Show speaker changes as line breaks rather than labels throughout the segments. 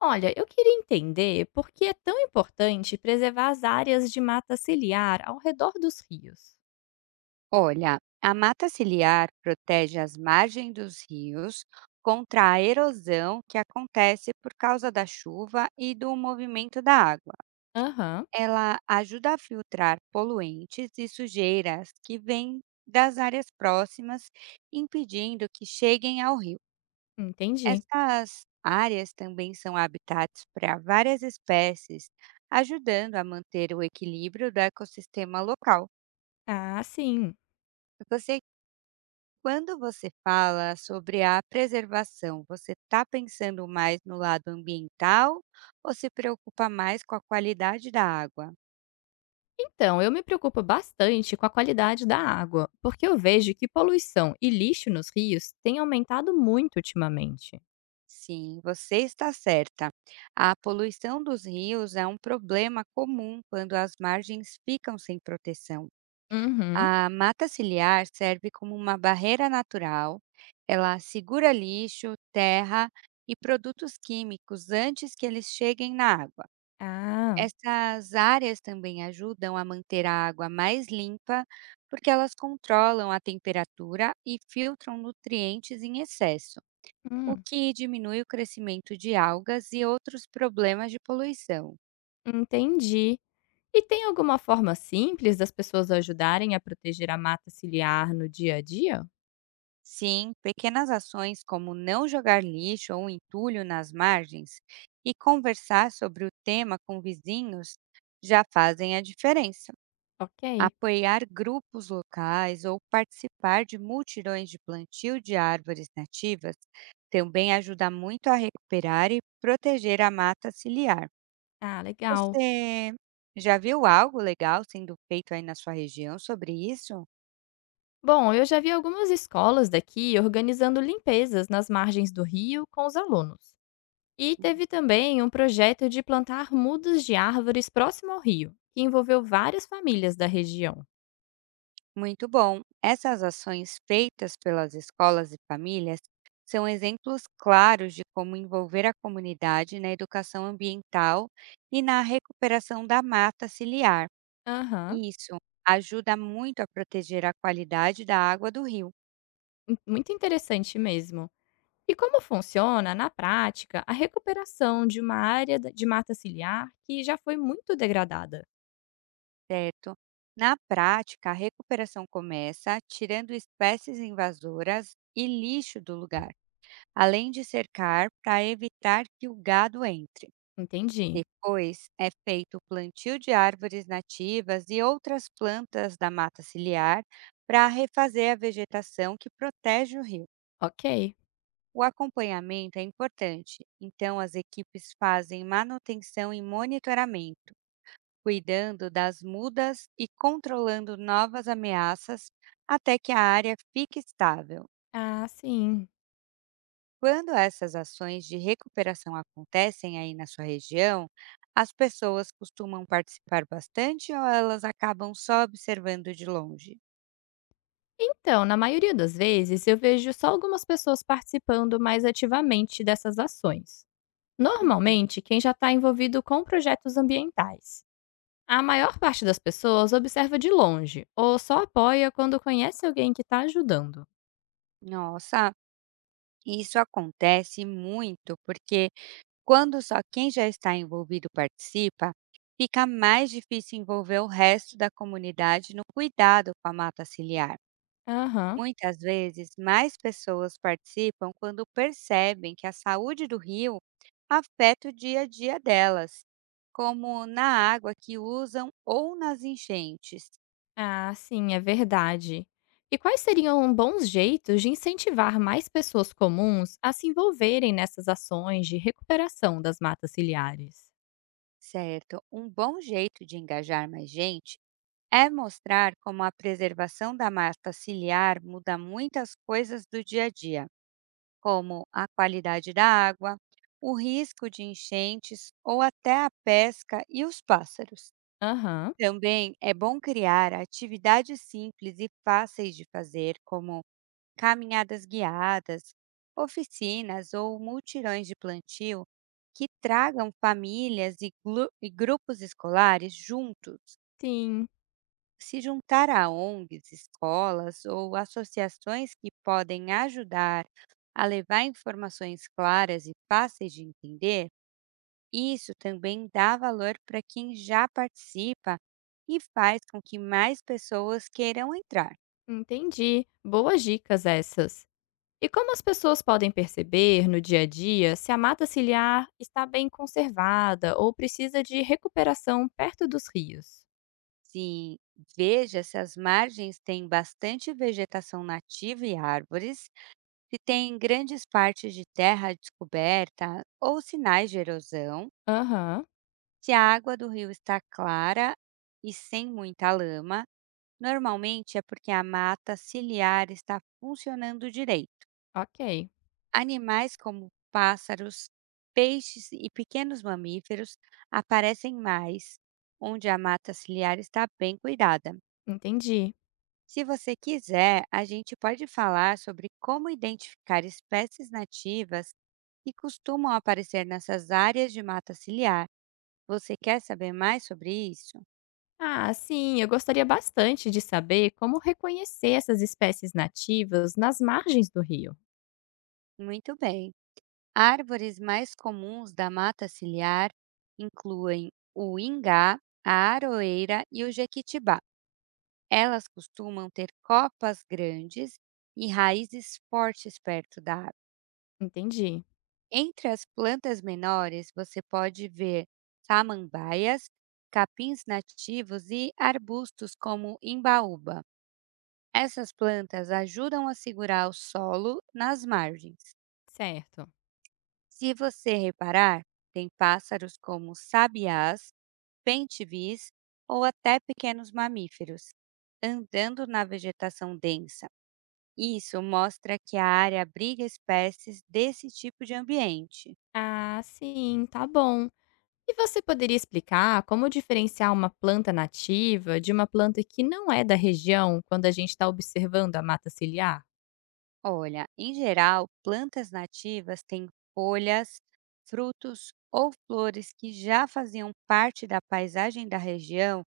Olha, eu queria entender por que é tão importante preservar as áreas de mata ciliar ao redor dos rios.
Olha, a mata ciliar protege as margens dos rios contra a erosão que acontece por causa da chuva e do movimento da água.
Aham,
Ela ajuda a filtrar poluentes e sujeiras que vêm das áreas próximas, impedindo que cheguem ao rio.
entendi.
Essas áreas também são habitats para várias espécies, ajudando a manter o equilíbrio do ecossistema local.
Ah, sim.
Você Quando você fala sobre a preservação, você está pensando mais no lado ambiental ou se preocupa mais com a qualidade da água?
Então, eu me preocupo bastante com a qualidade da água, porque eu vejo que poluição e lixo nos rios têm aumentado muito ultimamente.
Sim, você está certa. A poluição dos rios é um problema comum quando as margens ficam sem proteção.
Uhum.
A mata ciliar serve como uma barreira natural, ela segura lixo, terra e produtos químicos antes que eles cheguem na água.
Ah,
Essas áreas também ajudam a manter a água mais limpa, porque elas controlam a temperatura e filtram nutrientes em excesso, o
hum,
que diminui o crescimento de algas e outros problemas de poluição.
entendi. E tem alguma forma simples das pessoas ajudarem a proteger a mata ciliar no dia a dia?
Sim, pequenas ações como não jogar lixo ou entulho nas margens e conversar sobre o tema com vizinhos já fazem a diferença.
Ok.
Apoiar grupos locais ou participar de multirões de plantio de árvores nativas também ajuda muito a recuperar e proteger a mata ciliar.
Ah, legal.
Você já viu algo legal sendo feito aí na sua região sobre isso?
Bom, eu já vi algumas escolas daqui organizando limpezas nas margens do rio com os alunos. E teve também um projeto de plantar mudas de árvores próximo ao rio, que envolveu várias famílias da região.
Muito bom! Essas ações feitas pelas escolas e famílias são exemplos claros de como envolver a comunidade na educação ambiental e na recuperação da mata ciliar.
Aham,
Isso ajuda muito a proteger a qualidade da água do rio,
muito interessante mesmo. E como funciona, na prática, a recuperação de uma de mata ciliar que já foi muito degradada?
certo? Na prática, a recuperação começa tirando espécies invasoras e lixo do lugar, além de cercar para evitar que o gado entre.
Entendi.
Depois é feito o plantio de árvores nativas e outras plantas da mata ciliar para refazer a vegetação que protege o rio.
Ok.
O acompanhamento é importante, então as equipes fazem manutenção e monitoramento, cuidando das mudas e controlando novas ameaças até que a área fique estável.
Ah, sim.
Quando essas ações de recuperação acontecem aí na sua região, as pessoas costumam participar bastante ou elas acabam só observando de longe?
Então, na maioria das vezes, eu vejo só algumas pessoas participando mais ativamente dessas ações.
Uhum.
Normalmente, quem já está envolvido com projetos ambientais. A maior parte das pessoas observa de longe ou só apoia quando conhece alguém que está ajudando.
Nossa, isso acontece muito porque, quando só quem já está envolvido participa, fica mais difícil envolver o resto da comunidade no cuidado com a mata ciliar.
Aham.
Muitas vezes, mais pessoas participam quando percebem que a saúde do rio afeta o dia a dia delas, como na água que usam ou nas enchentes,
Ah, sim, é verdade. E quais seriam bons jeitos de incentivar mais pessoas comuns a se envolverem nessas ações de recuperação das matas ciliares?
certo? Um bom jeito de engajar mais gente é mostrar como a preservação da mata ciliar muda muitas coisas do dia a dia, como a qualidade da água, o risco de enchentes ou até a pesca e os pássaros.
Aham,
Também é bom criar atividades simples e fáceis de fazer, como caminhadas guiadas, oficinas ou multirões de plantio, que tragam famílias e e grupos escolares juntos.
sim.
Se juntar a ONGs, escolas ou associações que podem ajudar a levar informações claras e fáceis de entender, isso também dá valor para quem já participa e faz com que mais pessoas queiram entrar.
Entendi. Boas dicas essas. E como as pessoas podem perceber no dia a dia se a mata ciliar está bem conservada ou precisa de recuperação perto dos rios?
Sim, veja se as margens têm bastante vegetação nativa e árvores, se tem grandes partes de terra descoberta ou sinais de erosão.
Aham,
Se a água do rio está clara e sem muita lama, normalmente é porque a mata ciliar está funcionando direito.
ok,
Animais como pássaros, peixes e pequenos mamíferos aparecem mais onde a mata ciliar está bem cuidada.
entendi.
Se você quiser, a gente pode falar sobre como identificar espécies nativas que costumam aparecer nessas áreas de mata ciliar. Você quer saber mais sobre isso?
Ah, sim, eu gostaria bastante de saber como reconhecer essas espécies nativas nas margens do rio.
Muito bem. Árvores mais comuns da mata ciliar incluem o ingá, a aroeira e o jequitibá. Elas costumam ter copas grandes e raízes fortes perto da árvore.
Entendi,
Entre as plantas menores, você pode ver samambaias, capins nativos e arbustos como imbaúba. Essas plantas ajudam a segurar o solo nas margens.
certo.
Se você reparar, tem pássaros como sabiás, pentivis ou até pequenos mamíferos, andando na vegetação densa. Isso mostra que a área abriga espécies desse tipo de ambiente.
Ah, sim, tá bom. E você poderia explicar como diferenciar uma planta nativa de uma planta que não é da região quando a gente está observando a mata ciliar?
Olha, em geral, plantas nativas têm folhas, frutos ou flores que já faziam parte da paisagem da região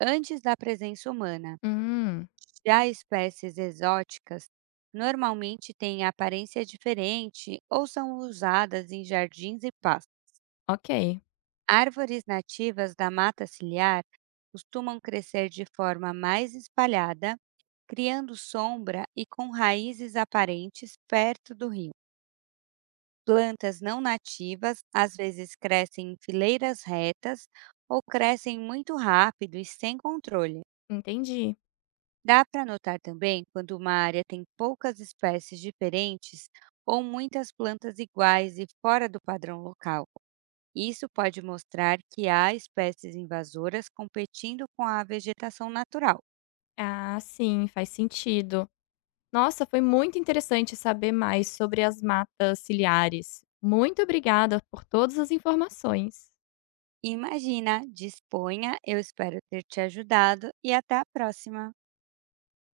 antes da presença humana.
Hum,
Já espécies exóticas normalmente têm aparência diferente ou são usadas em jardins e pastos.
ok,
Árvores nativas da mata ciliar costumam crescer de forma mais espalhada, criando sombra e com raízes aparentes perto do rio. Plantas não nativas às vezes crescem em fileiras retas ou crescem muito rápido e sem controle.
entendi.
Dá para notar também quando uma área tem poucas espécies diferentes ou muitas plantas iguais e fora do padrão local. Isso pode mostrar que há espécies invasoras competindo com a vegetação natural.
Ah, sim, faz sentido. Nossa, foi muito interessante saber mais sobre as matas ciliares. Muito obrigada por todas as informações.
Imagina, disponha, eu espero ter te ajudado e até a próxima!